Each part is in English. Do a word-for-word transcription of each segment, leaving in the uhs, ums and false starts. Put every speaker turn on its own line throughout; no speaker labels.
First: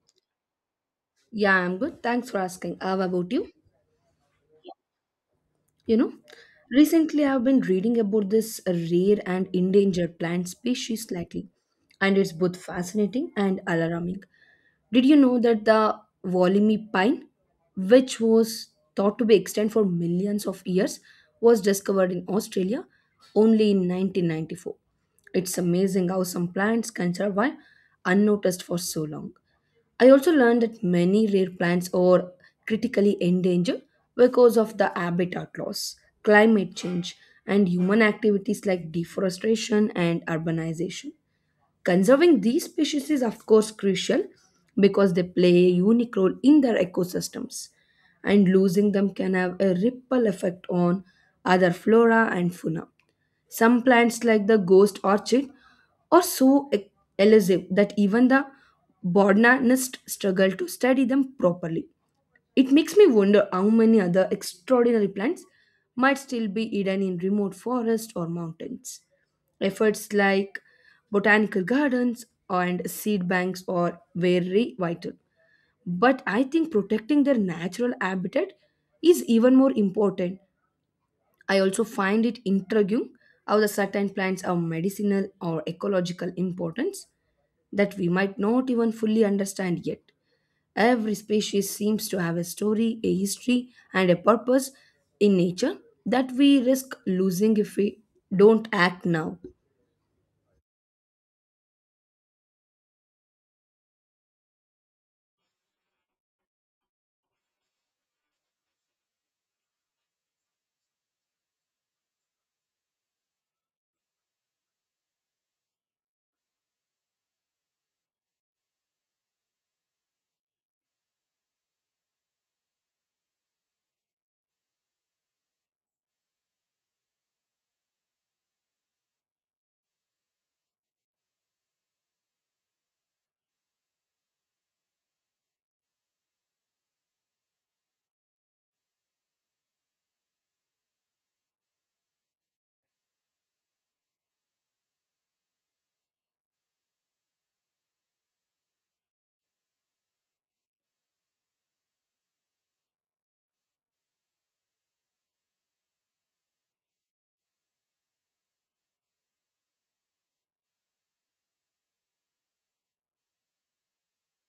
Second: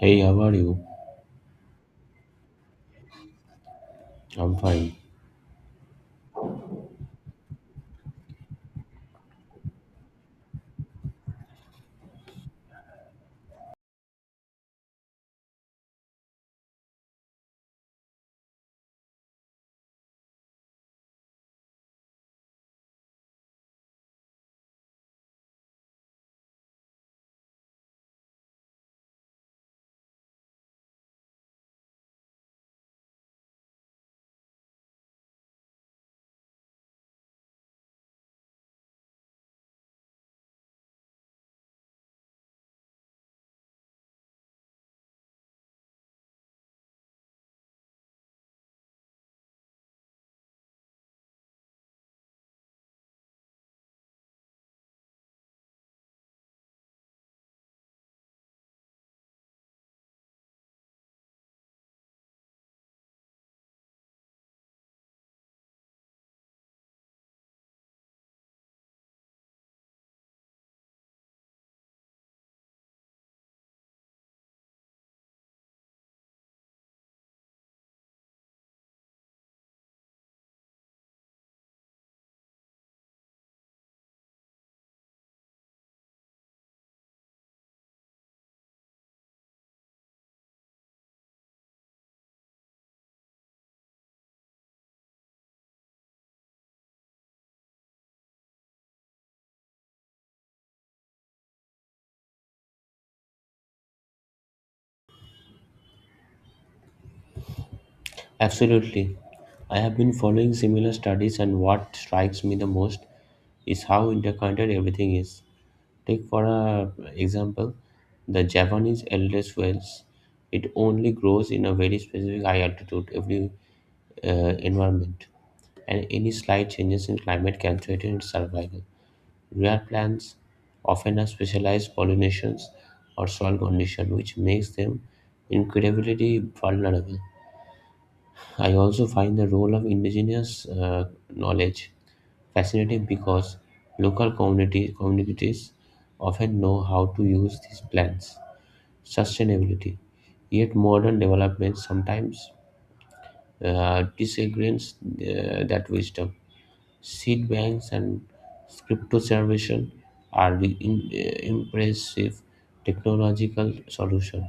Hey, how are you?
Yeah, I'm good. Thanks for asking. How about you?
I'm fine.
You know, Recently I've been reading about this rare and endangered plant species lately, and it's both fascinating and alarming. Did you know that the Wollimi pine, which was thought to be extinct for millions of years, was discovered in Australia only in nineteen ninety-four? It's amazing how some plants can survive unnoticed for so long. I also learned that many rare plants are critically endangered because of the habitat loss, climate change, and human activities like deforestation and urbanization. Conserving these species is, of course, crucial because they play a unique role in their ecosystems, and losing them can have a ripple effect on other flora and fauna. Some plants, like the ghost orchid, are so e- elusive that even the botanist struggle to study them properly. It makes me wonder how many other extraordinary plants might still be hidden in remote forests or mountains. Efforts like botanical gardens and seed banks are very vital. But I think protecting their natural habitat is even more important. I also find it intriguing how the certain plants have medicinal or ecological importance that we might not even fully understand yet. Every species seems to have a story, a history, and a purpose in nature that we risk losing if we don't act now.
Absolutely. I have been following similar studies, and what strikes me the most is how interconnected everything is. Take, for a example, the Japanese eldest whales. It only grows in a very specific high altitude, every uh, environment, and any slight changes in climate can threaten its survival. Rare plants often have specialized pollinations or soil conditions, which makes them incredibly vulnerable. I also find the role of indigenous uh, knowledge fascinating because local community, communities often know how to use these plants. Sustainability. Yet modern development sometimes uh, disagrees uh, that wisdom. Seed banks and cryptoservation are the im- eh, impressive technological solution,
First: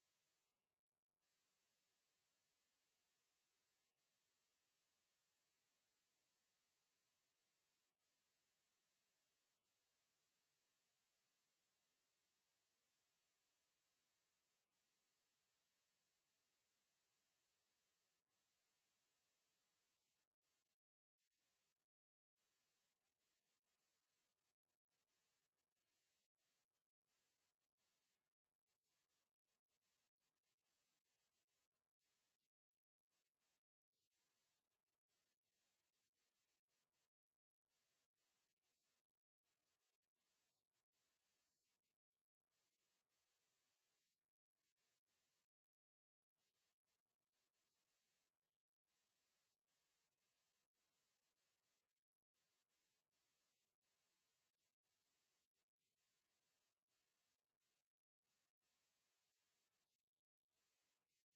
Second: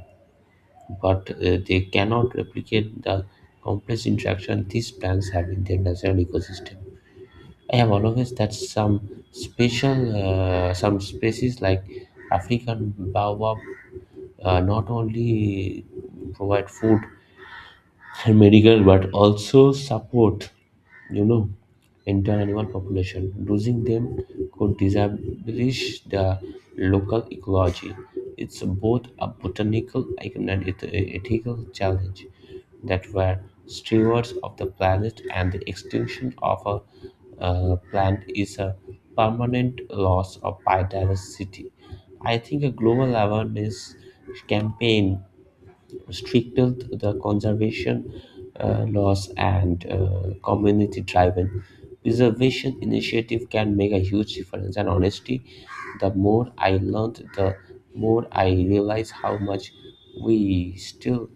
but eh, they cannot replicate the complex interaction these plants have in their natural ecosystem. I have always that some special, uh, some species like African baobab uh, not only provide food and medical but also support you know entire animal population losing them could disabolish the local ecology it's both a botanical icon and it- a ethical challenge that were stewards of the planet, and the extinction of a uh, plant is a permanent loss of biodiversity. I think a global awareness campaign, restrictive, the conservation uh, laws, and uh, community driven preservation initiative can make a huge difference. And honestly, the more I learned, the more I realize how much we still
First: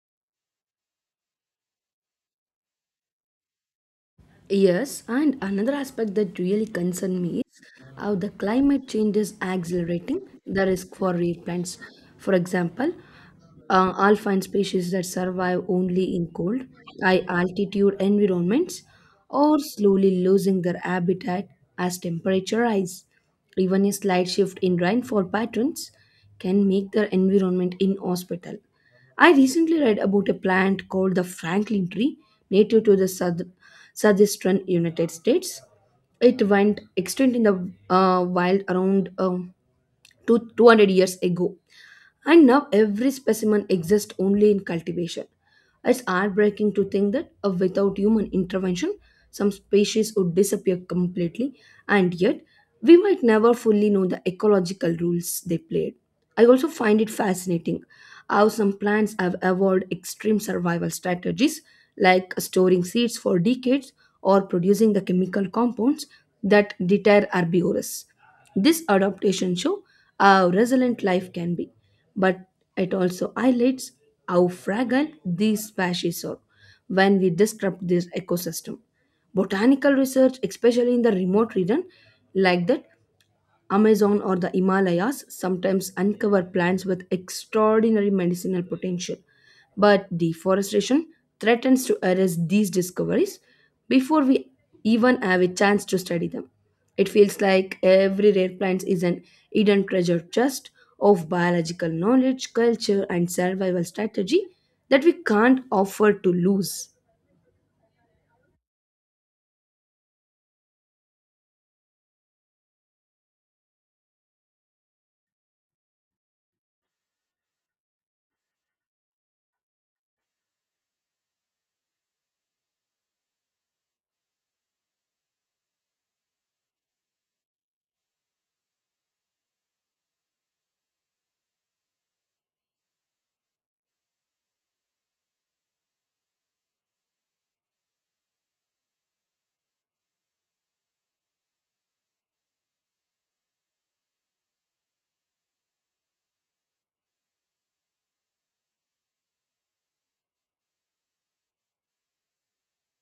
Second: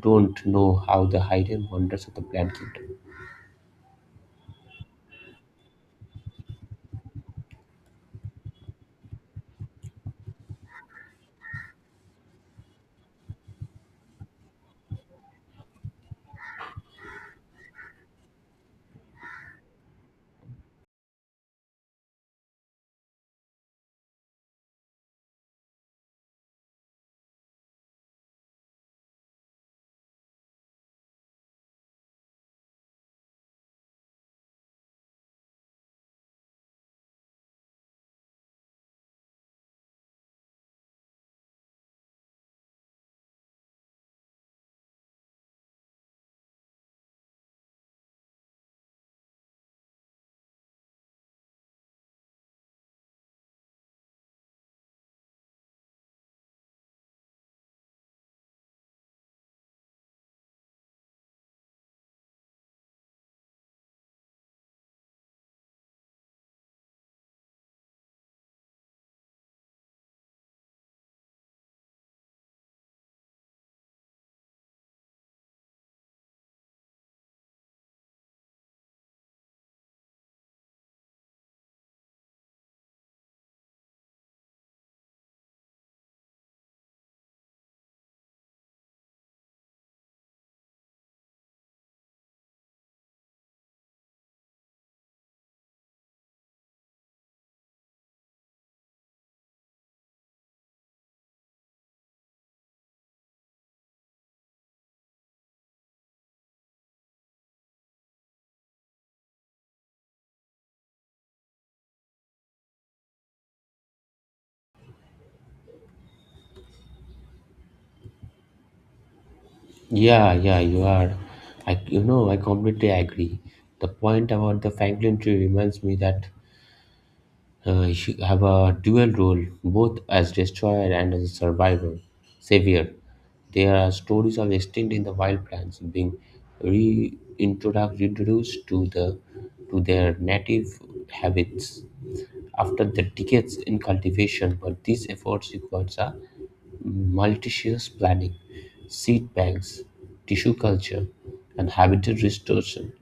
don't know how the hidden wonders of the plant kingdom.
Yes, and another aspect that really concerns me is how the climate change is accelerating the risk for rare plants. For example, uh, alpine species that survive only in cold, high altitude environments are slowly losing their habitat as temperature rise. Even a slight shift in rainfall patterns can make their environment inhospitable. I recently read about a plant called the Franklin tree, native to the south, southeastern United States. It went extinct in the uh, wild around um, two, 200 years ago. And now every specimen exists only in cultivation. It's heartbreaking to think that uh, without human intervention, some species would disappear completely, and yet we might never fully know the ecological roles they played. I also find it fascinating how some plants have evolved extreme survival strategies like storing seeds for decades or producing the chemical compounds that deter herbivores. This adaptation shows how resilient life can be, but it also highlights how fragile these species are when we disrupt this ecosystem. Botanical research, especially in the remote region like that, Amazon or the Himalayas sometimes uncover plants with extraordinary medicinal potential, but deforestation threatens to erase these discoveries before we even have a chance to study them. It feels like every rare plant is an hidden treasure chest of biological knowledge, culture, and survival strategy that we can't afford to lose.
Yeah, yeah, you are. I, you know, I completely agree. The point about the Franklin tree reminds me that Uh, you have a dual role, both as destroyer and as a survivor, savior. There are stories of extinct in the wild plants being reintroduced introduced to the to their native habits after the decades in cultivation. But these efforts requires a multi-shears planting, seed banks, tissue culture, and habitat restoration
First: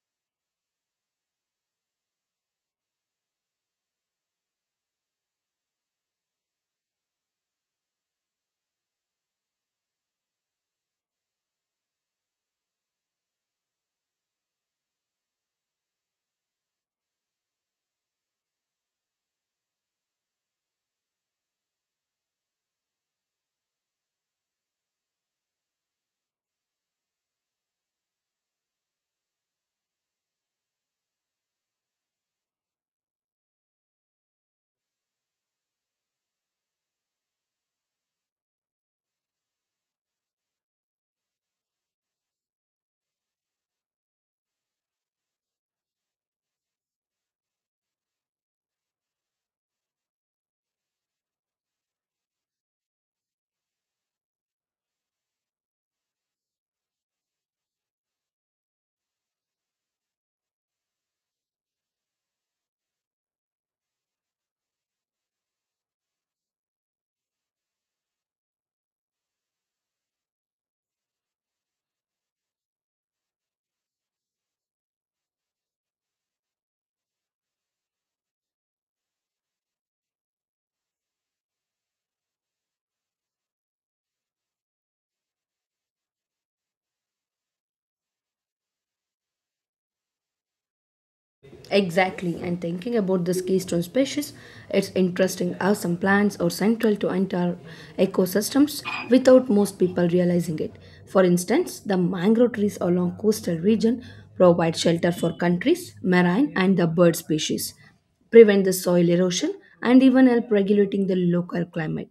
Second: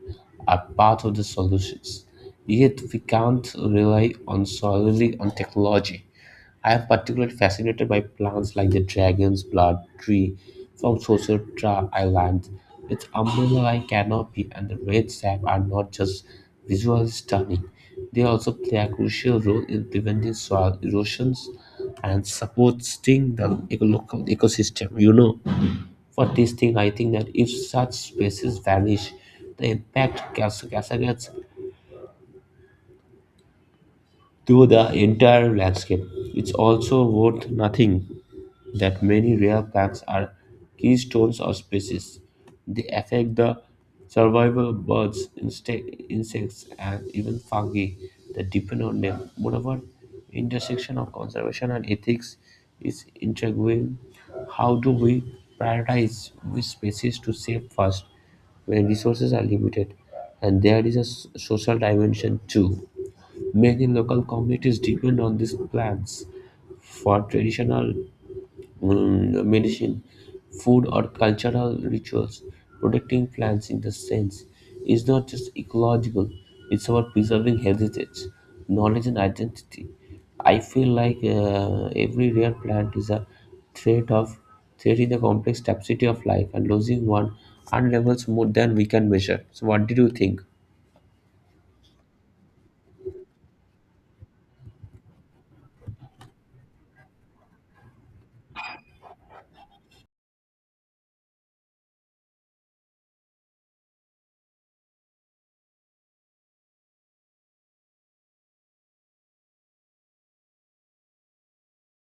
are part of the solutions. Yet we can't rely on solely on technology. I am particularly fascinated by plants like the dragon's blood tree from Socotra Island. Its umbrella-like canopy and the red sap are not just visually stunning, they also play a crucial role in preventing soil erosions and supporting the eco- local ecosystem. You know, for this thing, I think that if such species vanish, the impact cascades through the entire landscape. It's also worth nothing that many rare plants are keystones of species. They affect the survival of birds, inste- insects, and even fungi that depend on them. Moreover, intersection of conservation and ethics is intriguing. How do we prioritize which species to save first when resources are limited? And there is a s- social dimension too. Many local communities depend on these plants for traditional um, medicine, food, or cultural rituals. Protecting plants in the sense is not just ecological, it's about preserving heritage, knowledge, and identity. I feel like uh, every rare plant is a thread of thread in the complex tapestry of life, and losing one unravels more than we can measure. So, what did you think?
Exactly, and thinking about this keystone species, it's interesting how some plants are central to entire ecosystems without most people realizing it. For instance, the mangrove trees along coastal region provide shelter for countries, marine and the bird species prevent the soil erosion, and even help regulating the local climate.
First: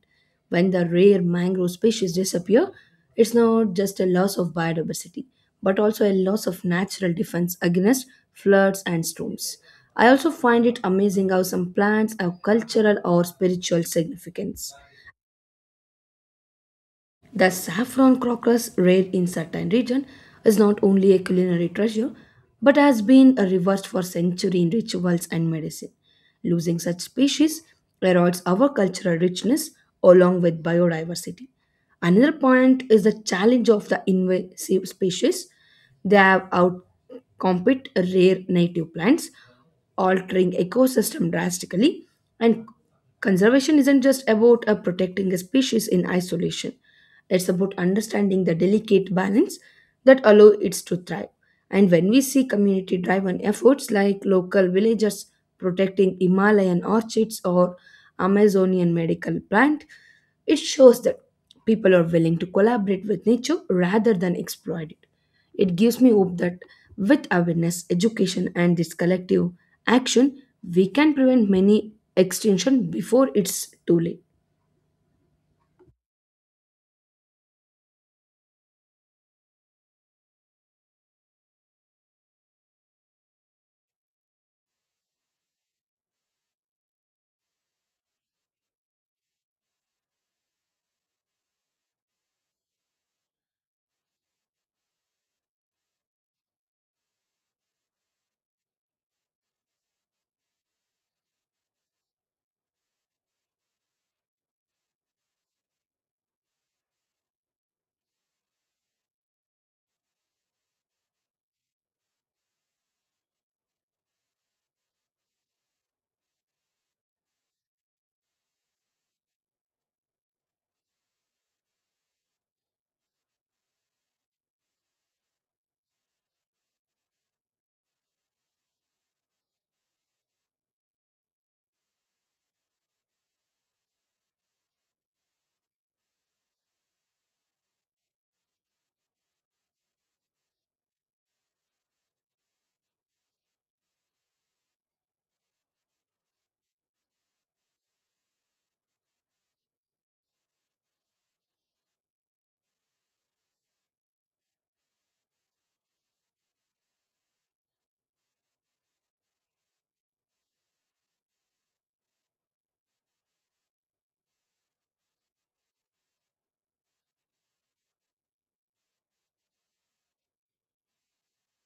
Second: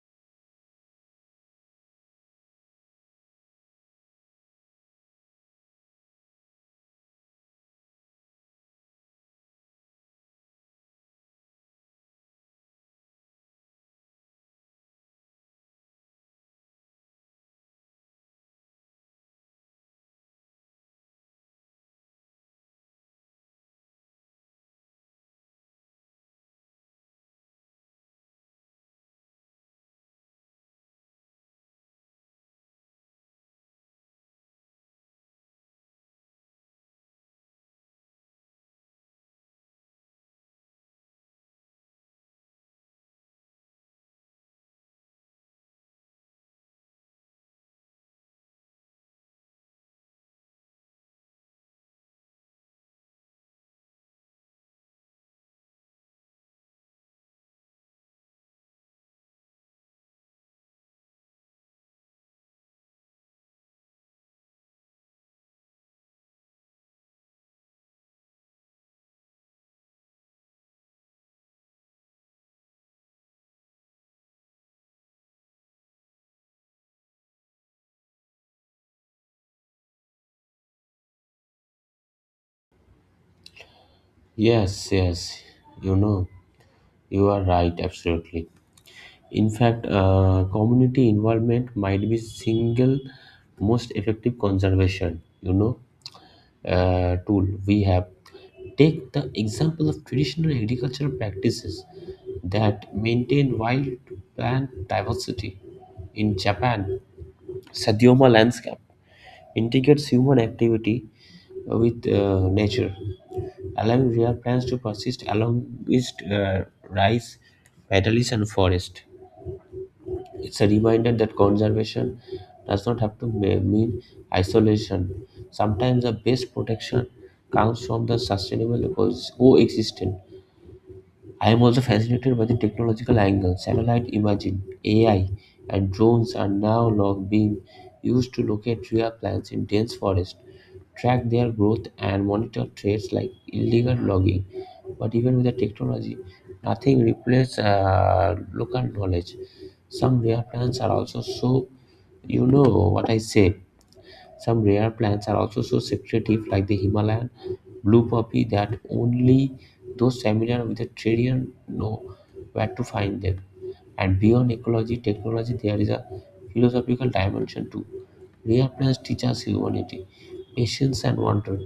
When the rare mangrove species disappear, it's not just a loss of biodiversity, but also a loss of natural defense against floods and storms. I also find it amazing how some plants have cultural or spiritual significance. The saffron crocus, rare in certain regions, is not only a culinary treasure but has been reversed for centuries in rituals and medicine. Losing such species erodes our cultural richness along with biodiversity. Another point is the challenge of the invasive species. They have outcompete rare native plants, altering ecosystem drastically, and conservation isn't just about uh, protecting a species in isolation. It's about understanding the delicate balance that allow it to thrive. And when we see community driven efforts like local villagers protecting Himalayan orchids or Amazonian medical plant, it shows that people are willing to collaborate with nature rather than exploit it. It gives me hope that with awareness, education, and this collective action, we can prevent many extinction before it's too late.
Yes, yes, you know. You are right, absolutely. In fact, uh, community involvement might be single most effective conservation, you know, uh, tool we have. Take the example of traditional agricultural practices that maintain wild plant diversity. In Japan, Sadioma landscape integrates human activity with uh, nature, allowing rare plants to persist along with uh, rice, meadows, and forest. It's a reminder that conservation does not have to ma- mean isolation. Sometimes the best protection comes from the sustainable coexistence. I am also fascinated by the technological angle. Satellite imaging, A I, and drones are now long being used to locate rare plants in dense forests, track their growth, and monitor threats like illegal logging. But even with the technology, nothing replaces uh, local knowledge. Some rare plants are also so, you know what I say, some rare plants are also so secretive, like the Himalayan blue poppy, that only those familiar with the terrain know where to find them. And beyond ecology, technology, there is a philosophical dimension too. Rare plants teach us humanity, patience, and wonder.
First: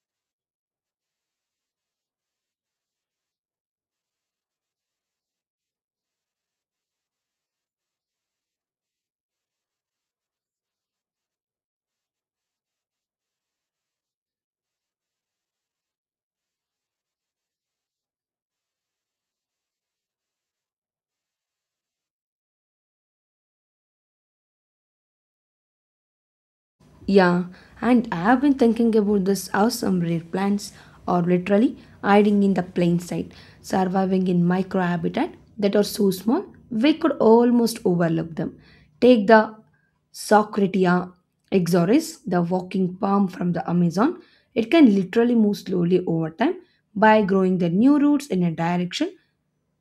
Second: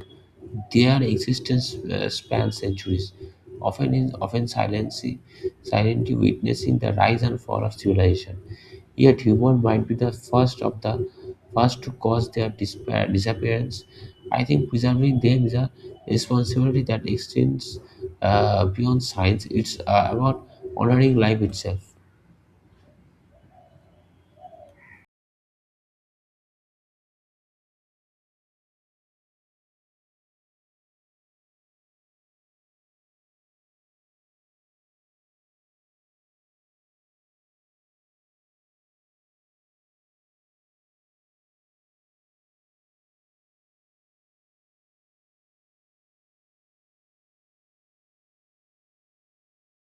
Their existence uh, spans centuries, often in often silently, silently witnessing the rise and fall of civilization. Yet humans might be the first of the first to cause their dispa- disappearance. I think preserving them is a responsibility that extends uh, beyond science. It's uh, about honoring life itself.
Yeah, and I have been thinking about this how some rare plants are literally hiding in the plain sight, surviving in microhabitat that are so small we could almost overlook them. Take the Socratia exoris, the walking palm from the Amazon. It can literally move slowly over time by growing the new roots in a direction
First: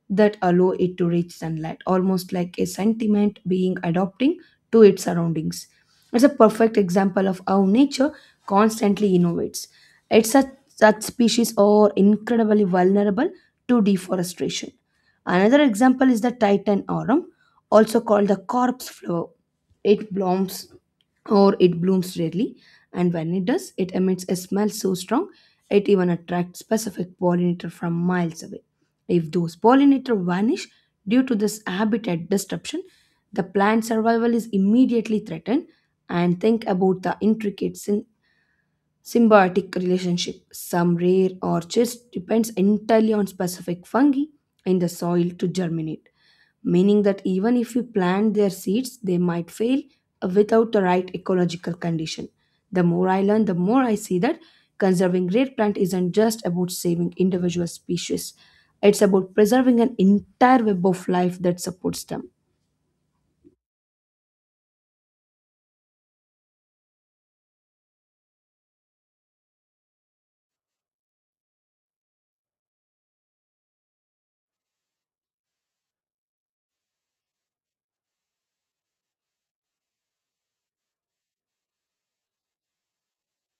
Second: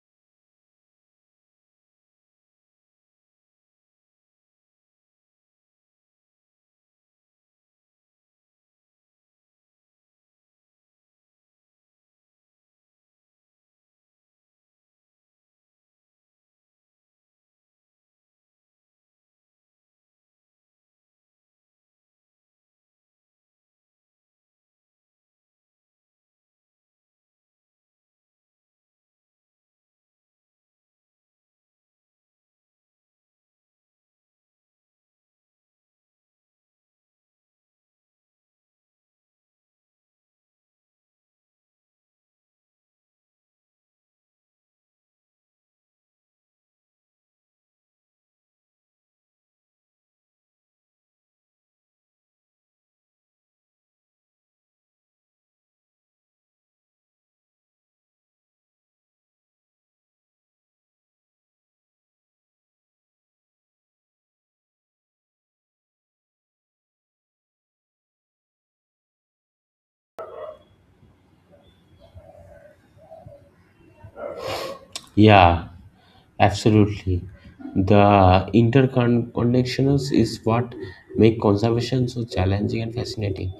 that allow it to reach sunlight, almost like a sentiment being adapting to its surroundings. It's a perfect example of how nature constantly innovates. It's such, such species are incredibly vulnerable to deforestation. Another example is the Titan aurum, also called the corpse flower. It blooms or it blooms rarely, and when it does, it emits a smell so strong it even attracts specific pollinator from miles away. If those pollinators vanish due to this habitat disruption, the plant survival is immediately threatened. And think about the intricate syn- symbiotic relationship. Some rare orchids depends entirely on specific fungi in the soil to germinate, meaning that even if we plant their seeds, they might fail without the right ecological condition. The more I learn, the more I see that conserving rare plant isn't just about saving individual species. It's about preserving an entire web of life that supports them.
Yeah, absolutely. The interconnections is what make conservation so challenging and fascinating.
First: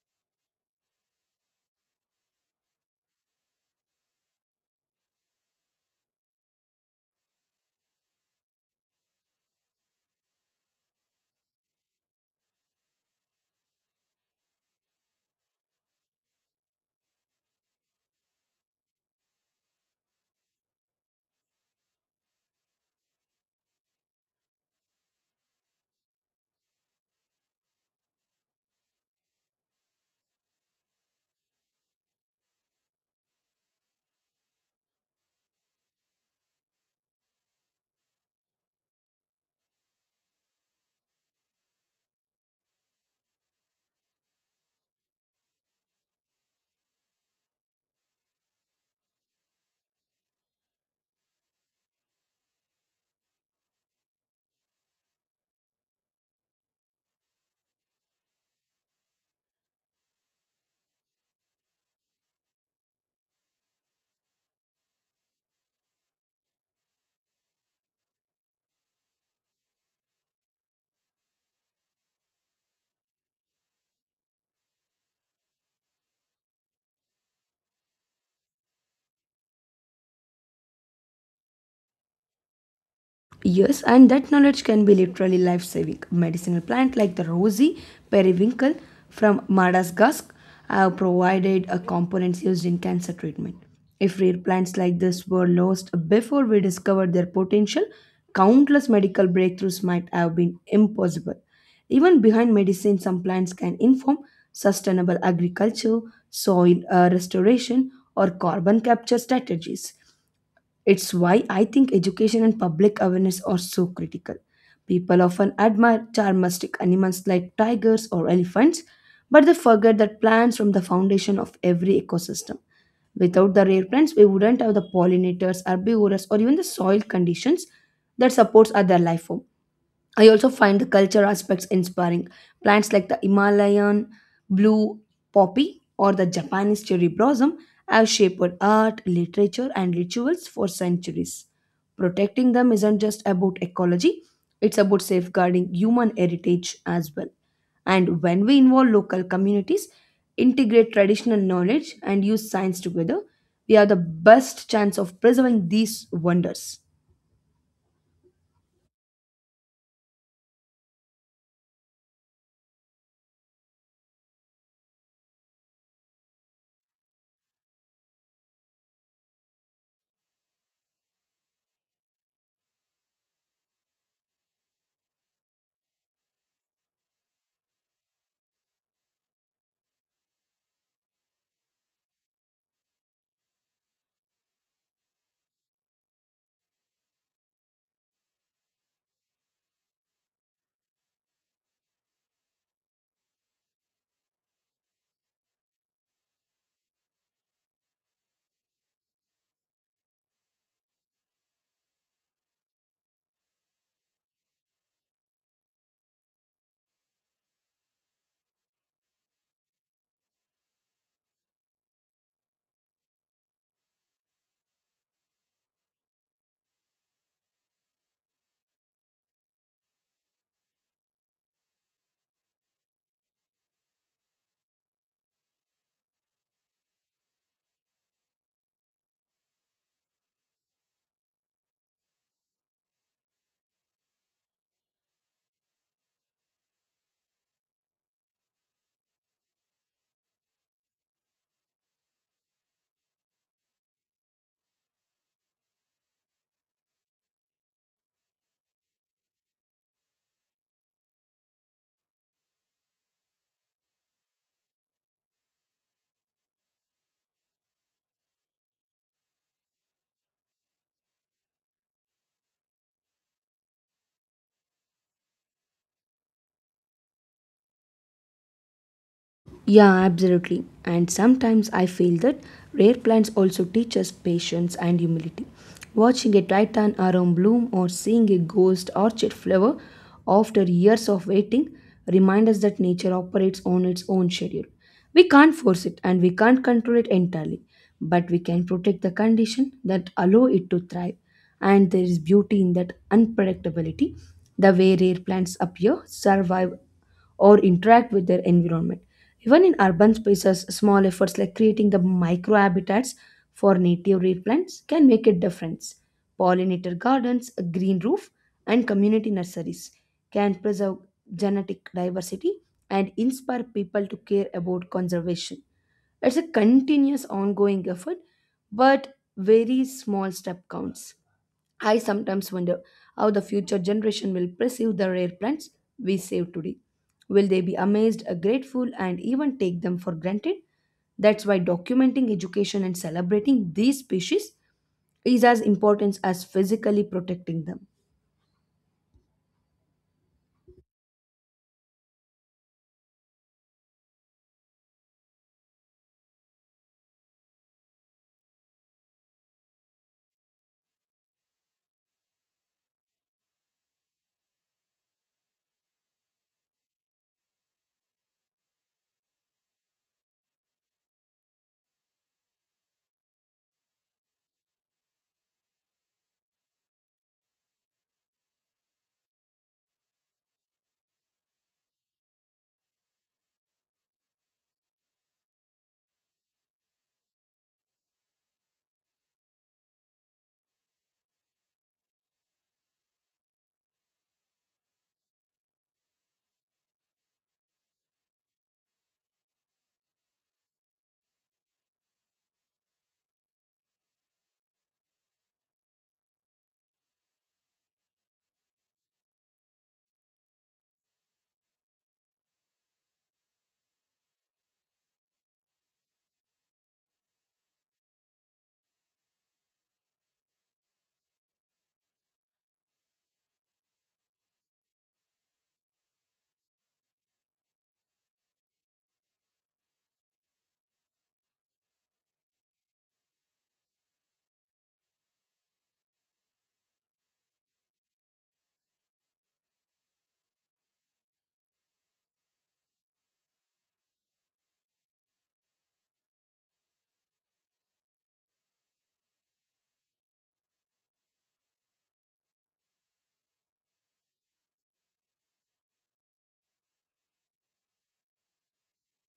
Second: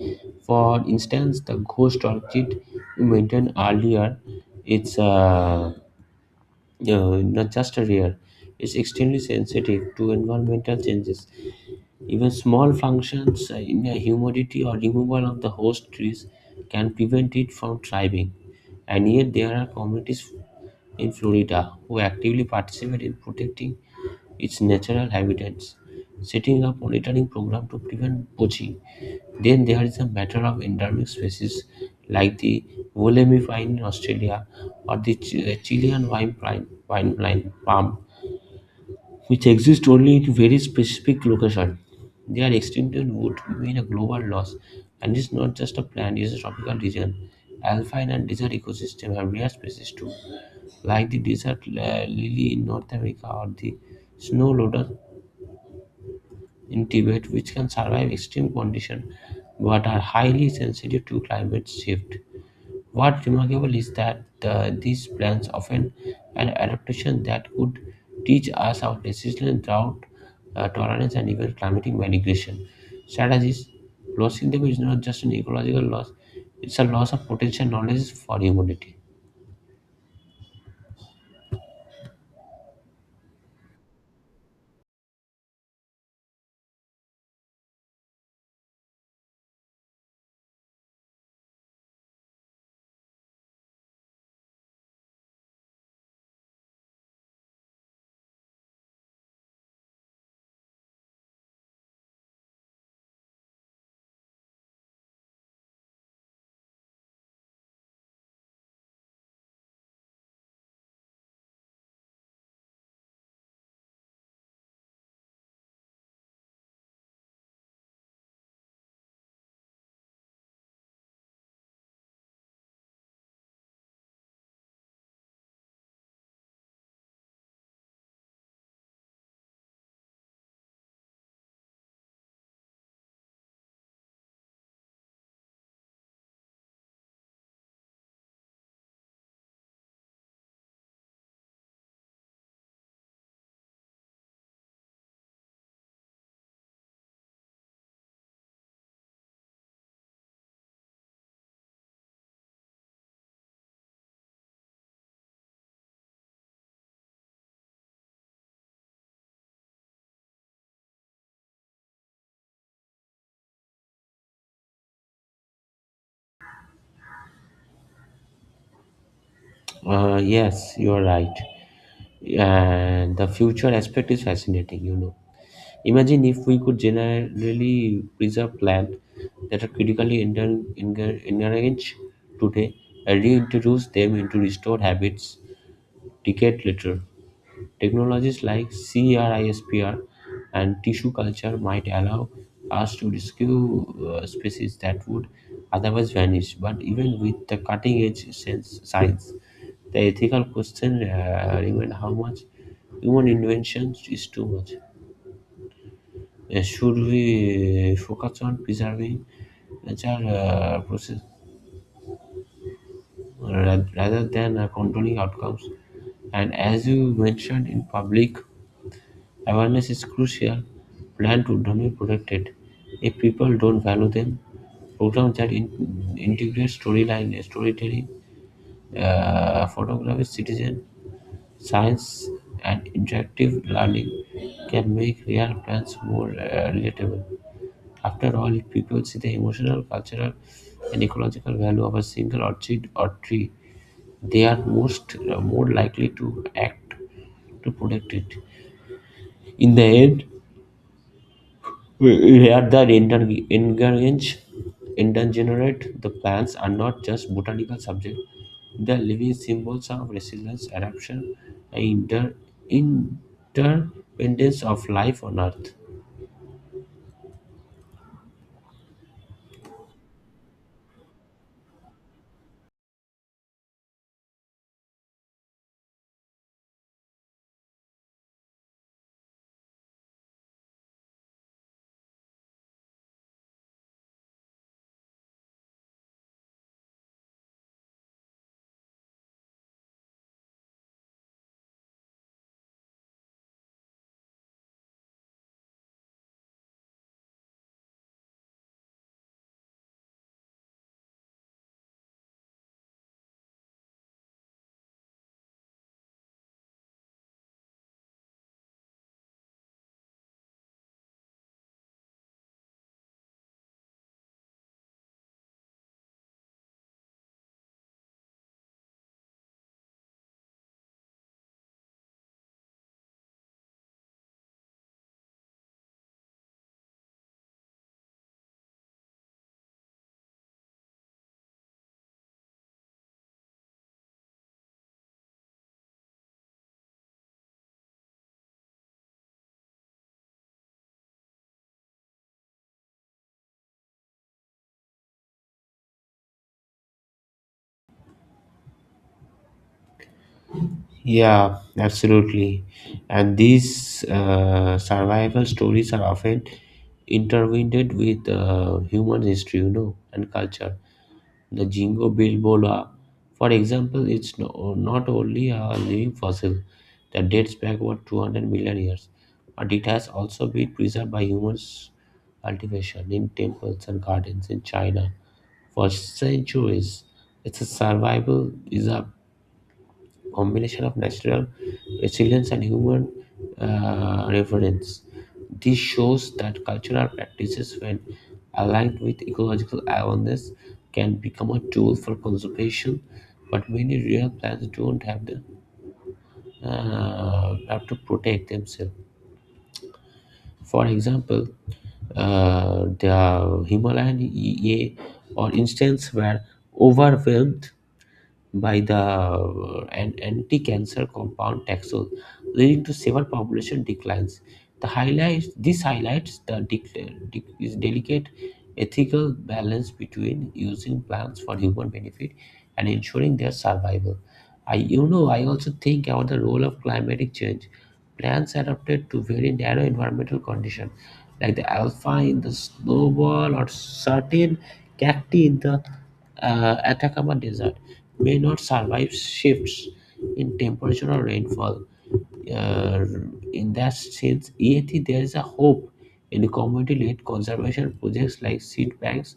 For instance, the ghost orchid you mentioned earlier, it's uh, uh, not just rare. It's extremely sensitive to environmental changes. Even small functions in the humidity or removal of the host trees can prevent it from thriving. And yet, there are communities in Florida who actively participate in protecting its natural habitats, setting up monitoring program to prevent poaching. Then there is a matter of endemic species like the wollemi pine in Australia or the Ch- Chilean vine pine, pine, pine palm which exist only in very specific location. Their extinction would mean a global loss, and it's not just a plant, it's a tropical region. Alpine and desert ecosystem have rare species too, like the desert li- lily in North America or the snow lotus in Tibet, which can survive extreme conditions but are highly sensitive to climate shift. What's remarkable is that uh, these plans often an adaptation that could teach us how resilience, drought uh, tolerance, and even climatic migration strategies. Losing them is not just an ecological loss; it's a loss of potential knowledge for humanity.
Yes, and that knowledge can be literally life saving. Medicinal plants like the rosy periwinkle from Madagascar have provided a components used in cancer treatment. If rare plants like this were lost before we discovered their potential, countless medical breakthroughs might have been impossible. Even behind medicine, some plants can inform sustainable agriculture, soil uh, restoration, or carbon capture strategies. It's why I think education and public awareness are so critical. People often admire charmistic animals like tigers or elephants, but they forget that plants form the foundation of every ecosystem. Without the rare plants, we wouldn't have the pollinators, herbivores, or even the soil conditions that supports other life forms. I also find the culture aspects inspiring. Plants like the Himalayan blue poppy or the Japanese cherry blossom have shaped art, literature, and rituals for centuries. Protecting them isn't just about ecology, it's about safeguarding human heritage as well. And when we involve local communities, integrate traditional knowledge, and use science together, we have the best chance of preserving these wonders.
Uh, yes, you are right, and the future aspect is fascinating. You know, imagine if we could generally preserve plants that are critically endan- enga- endangered today and reintroduce them into restored habits decades later. Technologies like CRISPR and tissue culture might allow us to rescue uh, species that would otherwise vanish. But even with the cutting edge sense, science, the ethical question uh, remains how much human invention is too much. Uh, should we focus on preserving nature uh, process ra- rather than uh, controlling outcomes? And as you mentioned in public, awareness is crucial. Plan to be protected. If people don't value them, programs that in- integrate storyline, storytelling, uh, photography, citizen science, and interactive learning can make real plans more uh, relatable. After all, if people see the emotional, cultural, and ecological value of a single orchid or tree, they are most uh, more likely to act to protect it. In the end, we are the ender- endangered endangered. The plants are not just botanical subjects; they are living symbols of resilience, adaptation, and inter- interdependence of life on Earth.
Yeah, absolutely. And sometimes I feel that rare plants also teach us patience and humility. Watching a titan around bloom or seeing a ghost orchid flower after years of waiting remind us that nature operates on its own schedule. We can't force it and we can't control it entirely, but we can protect the condition that allow it to thrive. And there is beauty in that unpredictability, the way rare plants appear, survive or interact with their environment. Even in urban spaces, small efforts like creating the microhabitats for native reed plants can make a difference. Pollinator gardens, a green roof, and community nurseries can preserve genetic diversity and inspire people to care about conservation. It's a continuous ongoing effort, but very small step counts. I sometimes wonder how the future generation will perceive the rare plants we save today. Will they be amazed, uh, grateful, and even take them for granted? That's why documenting education and celebrating these species is as important as physically protecting them.
Yeah, absolutely. And these uh, survival stories are often intertwined with uh, human history, you know, and culture. The Jingo Bilbola, for example, it's no, not only a living fossil that dates back over two hundred million years, but it has also been preserved by humans' cultivation in temples and gardens in China for centuries. It's survival is a combination of natural resilience and human uh, reverence. This shows that cultural practices, when aligned with ecological awareness, can become a tool for conservation. But many real plants don't have the uh, have to protect themselves. For example, uh, the Himalayan E A, or instance, were overwhelmed by the uh, an anti-cancer compound taxol, leading to several population declines. The highlights this highlights the dec- dec- is delicate ethical balance between using plants for human benefit and ensuring their survival. I, you know, I also think about the role of climatic change. Plants adapted to very narrow environmental conditions, like the alpine in the snowball or certain cacti in the uh, Atacama Desert, may not survive shifts in temperature or rainfall uh, in that sense, E A T, there is a hope in community-led conservation projects like seed banks,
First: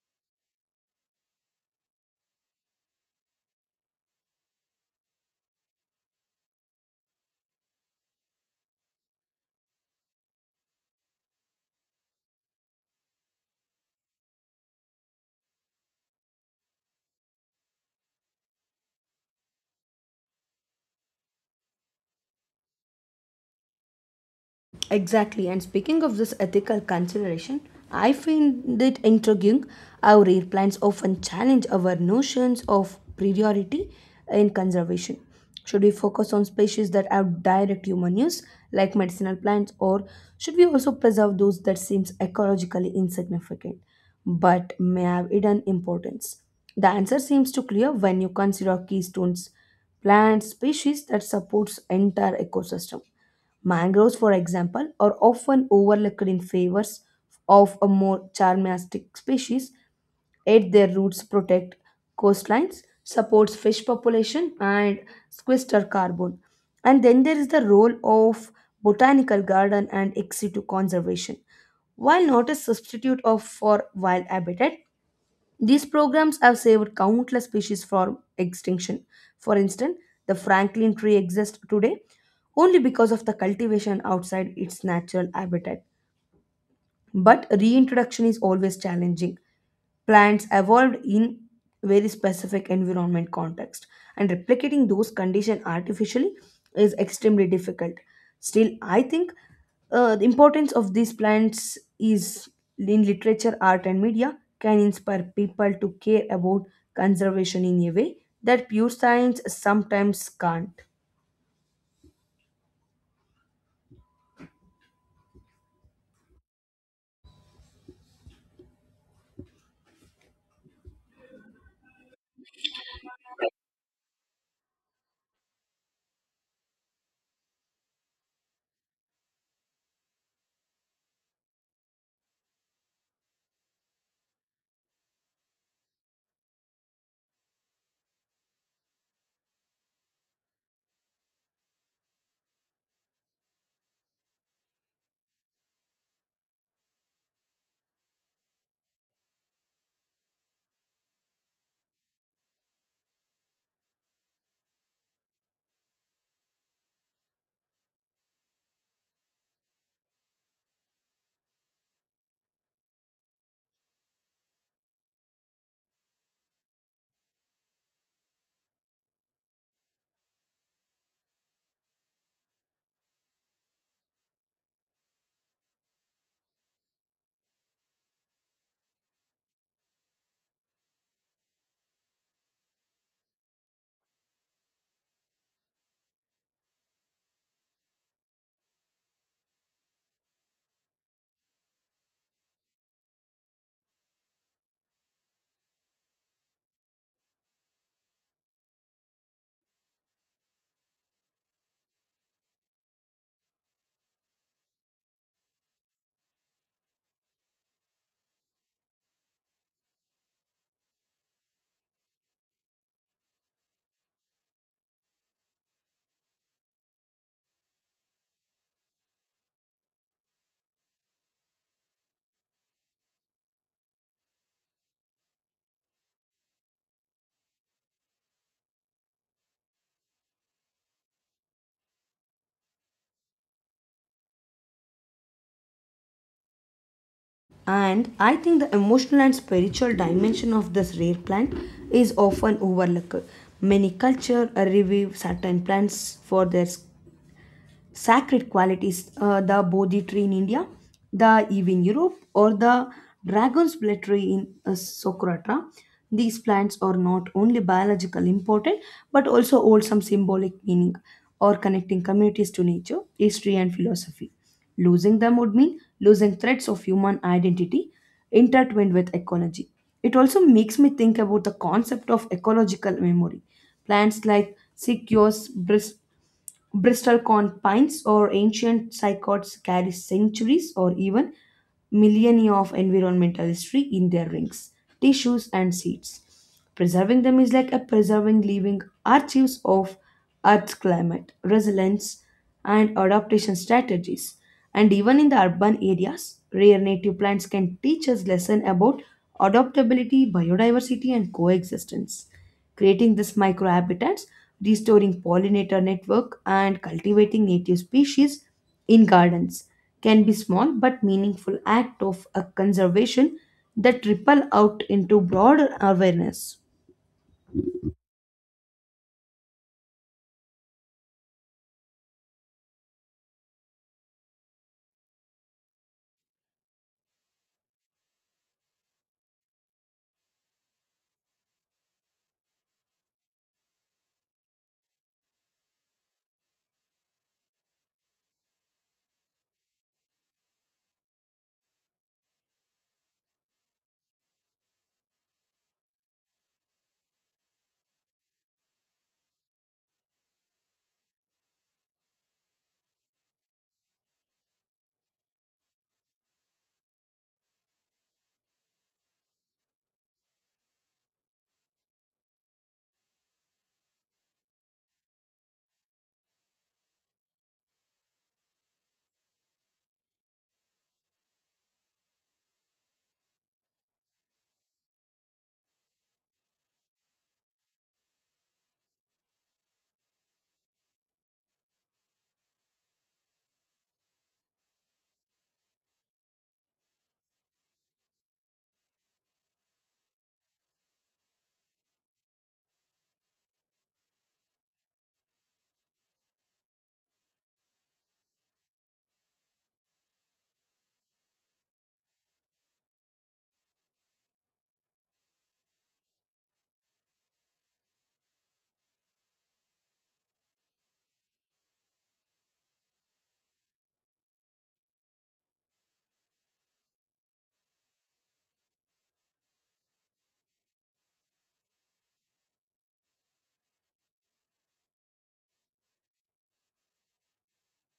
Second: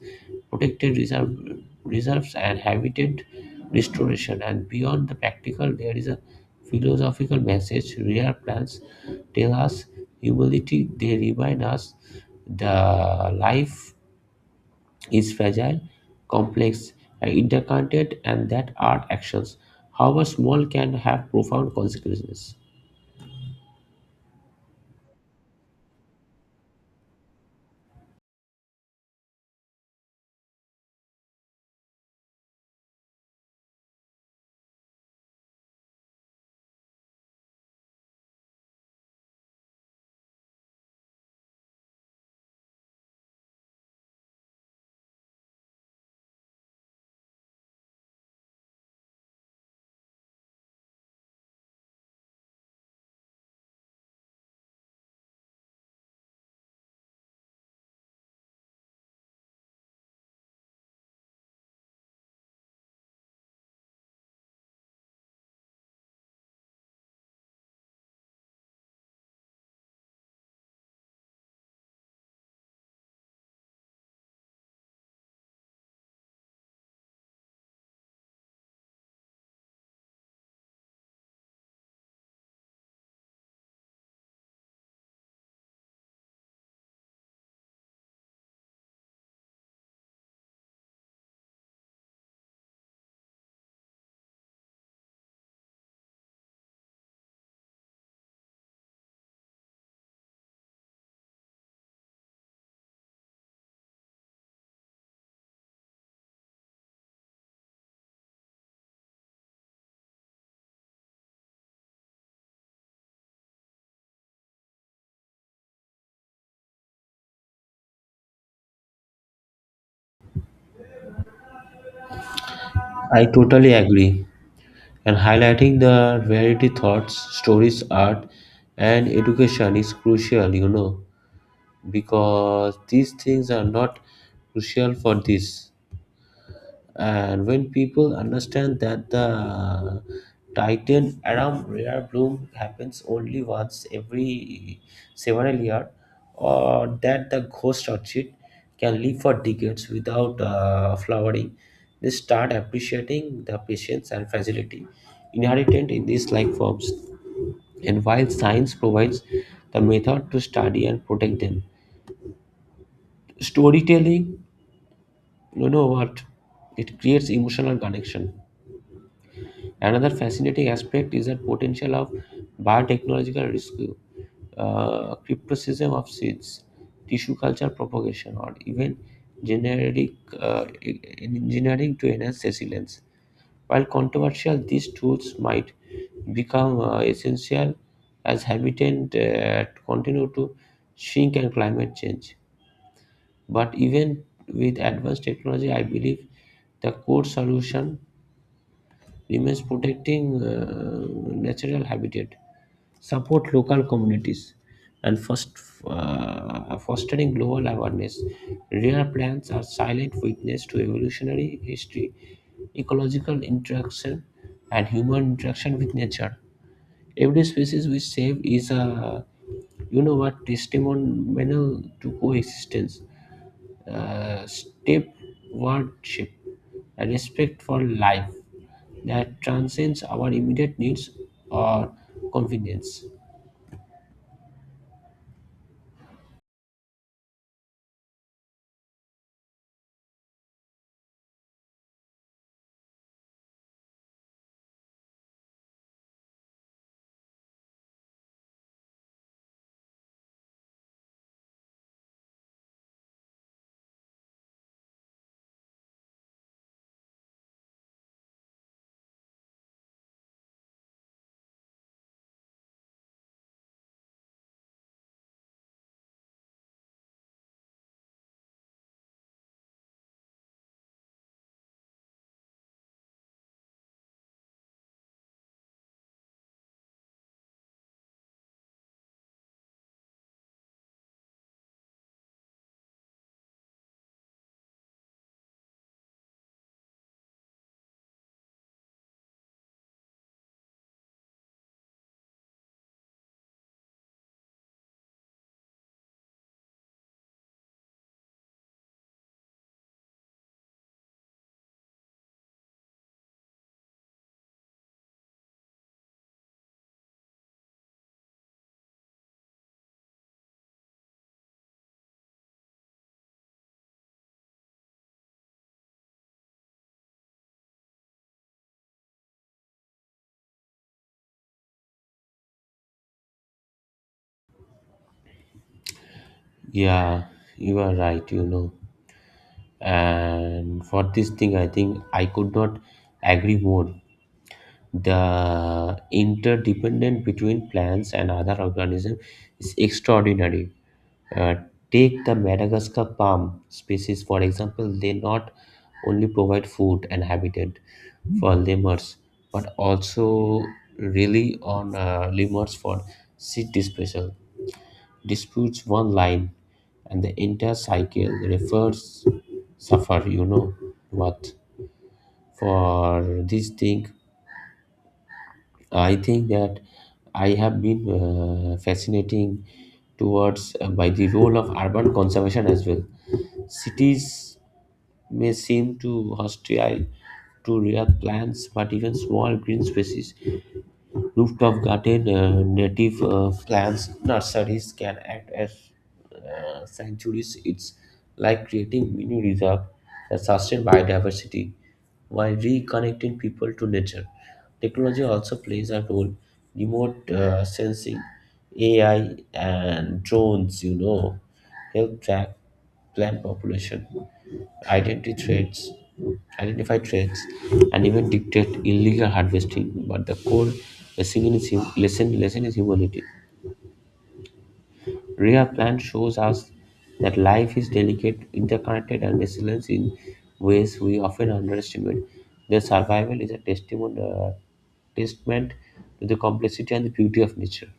protected reserve, reserves, and habitat restoration. And beyond the practical, there is a philosophical message. Rare plants tell us humility. They remind us the life is fragile, complex, and interconnected, and that our actions, however small, can have profound consequences.
Exactly. And speaking of this ethical consideration, I find it intriguing how rare plants often challenge our notions of priority in conservation. Should we focus on species that have direct human use, like medicinal plants, or should we also preserve those that seems ecologically insignificant, but may have hidden importance? The answer seems to clear when you consider keystones, plant species that supports entire ecosystem. Mangroves, for example, are often overlooked in favor of a more charismatic species, yet their roots protect coastlines, supports fish population, and sequester carbon. And then there is the role of botanical garden and ex situ conservation. While not a substitute of for wild habitat, these programs have saved countless species from extinction. For instance, the Franklin tree exists today only because of the cultivation outside its natural habitat. But reintroduction is always challenging. Plants evolved in very specific environment context, and replicating those conditions artificially is extremely difficult. Still, I think uh, the importance of these plants is in literature, art, and media can inspire people to care about conservation in a way that pure science sometimes can't.
I totally agree. And highlighting the variety thoughts, stories, art, and education is crucial, you know, because these things are not crucial for this. And when people understand that the Titan Adam rare bloom happens only once every several year, or that the ghost orchid can live for decades without uh, flowering, they start appreciating the patience and fragility inherent in these life forms. And while science provides the method to study and protect them, storytelling, you know what, it creates emotional connection. Another fascinating aspect is the potential of biotechnological rescue, uh, cryptocism of seeds, tissue culture propagation, or even genetic uh, e- engineering to enhance resilience. While controversial, these tools might become uh, essential as habitat uh, continue to shrink and climate change. But even with advanced technology, I believe the core solution remains protecting uh, natural habitat, support local communities, and first, uh, fostering global awareness. Rare plants are silent witness to evolutionary history, ecological interaction, and human interaction with nature. Every species we save is a you know what testimonial to coexistence uh, stewardship, a respect for life that transcends our immediate needs or convenience.
And I think the emotional and spiritual dimension of this rare plant is often overlooked. Many cultures review certain plants for their sacred qualities, uh, the Bodhi tree in India, the Eve in Europe, or the dragon's blood tree in uh, Socotra. These plants are not only biologically important but also hold some symbolic meaning or connecting communities to nature, history, and philosophy. Losing them would mean losing threads of human identity intertwined with ecology. It also makes me think about the concept of ecological memory. Plants like sequoias, bris- Bristol corn pines or ancient cycads carry centuries or even millennia of environmental history in their rings, tissues, and seeds. Preserving them is like a preserving living archives of Earth's climate, resilience, and adaptation strategies. And even in the urban areas, rare native plants can teach us lesson about adaptability, biodiversity, and coexistence creating this microhabitats, restoring pollinator network, and cultivating native species in gardens can be small but meaningful act of a conservation that ripple out into broader awareness.
Yeah, you are right, you know. And for this thing, I think I could not agree more. The interdependence between plants and other organisms is extraordinary. Uh, Take the Madagascar palm species, for example, they not only provide food and habitat for lemurs, but also rely on uh, lemurs for seed dispersal. Disputes one line, and the entire cycle refers suffer. You know what? For this thing, I think that I have been uh, fascinating towards uh, by the role of urban conservation as well. Cities may seem too hostile to real plants, but even small green spaces, rooftop garden, uh, native uh, plants, nurseries can act as uh, sanctuaries. It's like creating mini reserve that sustain biodiversity while reconnecting people to nature. Technology also plays a role. Remote uh, sensing, A I, and drones, you know, help track plant population identity threats, identify threats, and even dictate illegal harvesting. But the core lesson is, hum- lesson, lesson is humanity. Rhea Plan shows us that life is delicate, interconnected, and resilient in ways we often underestimate. Their survival is a testament, uh, testament to the complexity and the beauty of nature.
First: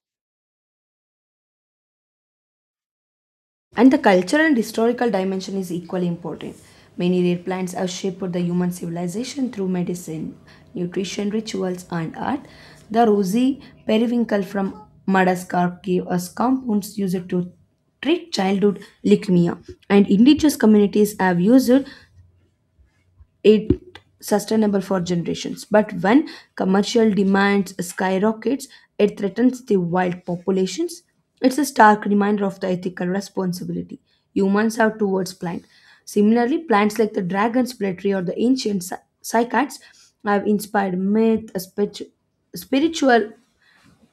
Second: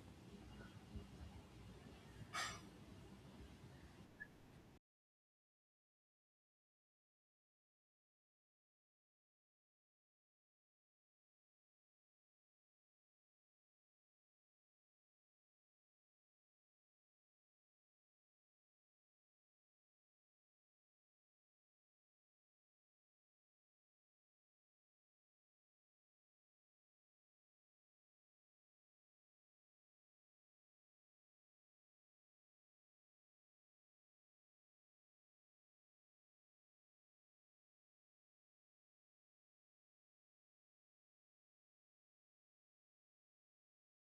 And the cultural and historical dimension is equally important. Many rare plants have shaped the human civilization through medicine, nutrition, rituals, and art. The rosy periwinkle from Madagascar gave us compounds used to treat childhood leukemia, and indigenous communities have used it sustainable for generations. But when commercial demands skyrockets, it threatens the wild populations. It's a stark reminder of the ethical responsibility humans have towards plants. Similarly, plants like the dragon's pletry or the ancient cy- cycads have inspired myth, a spiritu- spiritual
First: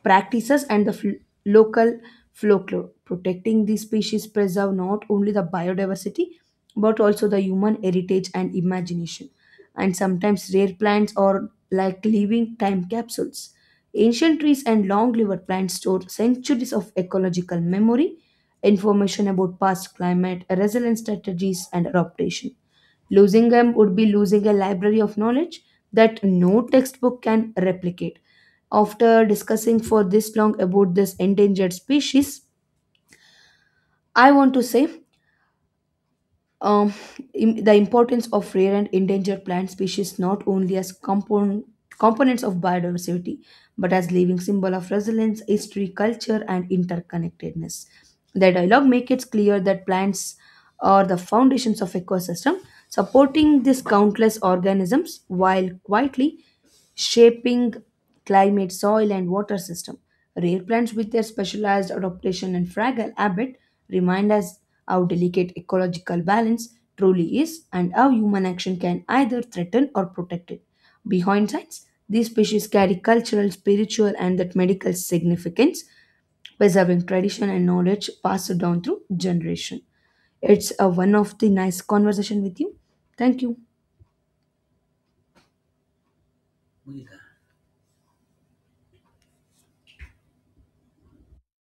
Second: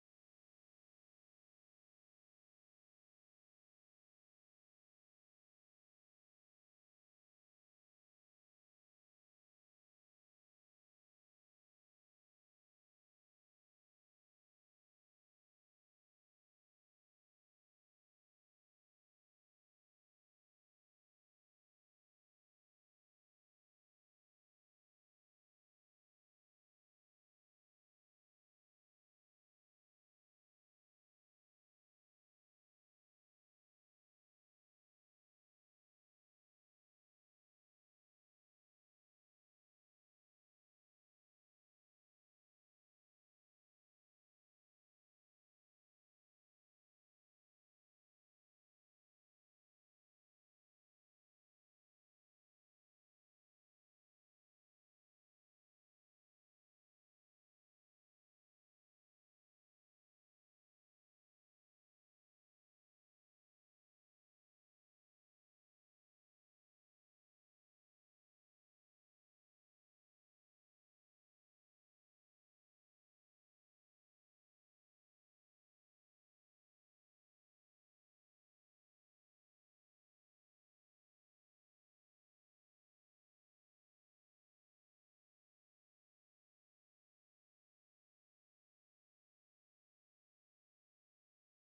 practices and the fl- local folklore. Protecting these species preserve not only the biodiversity but also the human heritage and imagination. And sometimes rare plants are like living time capsules. Ancient trees and long-lived plants store centuries of ecological memory, information about past climate, resilience strategies, and adaptation. Losing them would be losing a library of knowledge that no textbook can replicate. After discussing for this long about this endangered species, I want to say um, im- the importance of rare and endangered plant species not only as compon- components of biodiversity but as living symbol of resilience, history, culture, and interconnectedness. The dialogue makes it clear that plants are the foundations of ecosystem supporting these countless organisms while quietly shaping climate, soil, and water system. Rare plants with their specialized adaptation and fragile habit remind us how delicate ecological balance truly is and how human action can either threaten or protect it. Behind science, these species carry cultural, spiritual, and that medical significance, preserving tradition and knowledge passed down through generation. It's a one of the nice conversation with you. Thank you.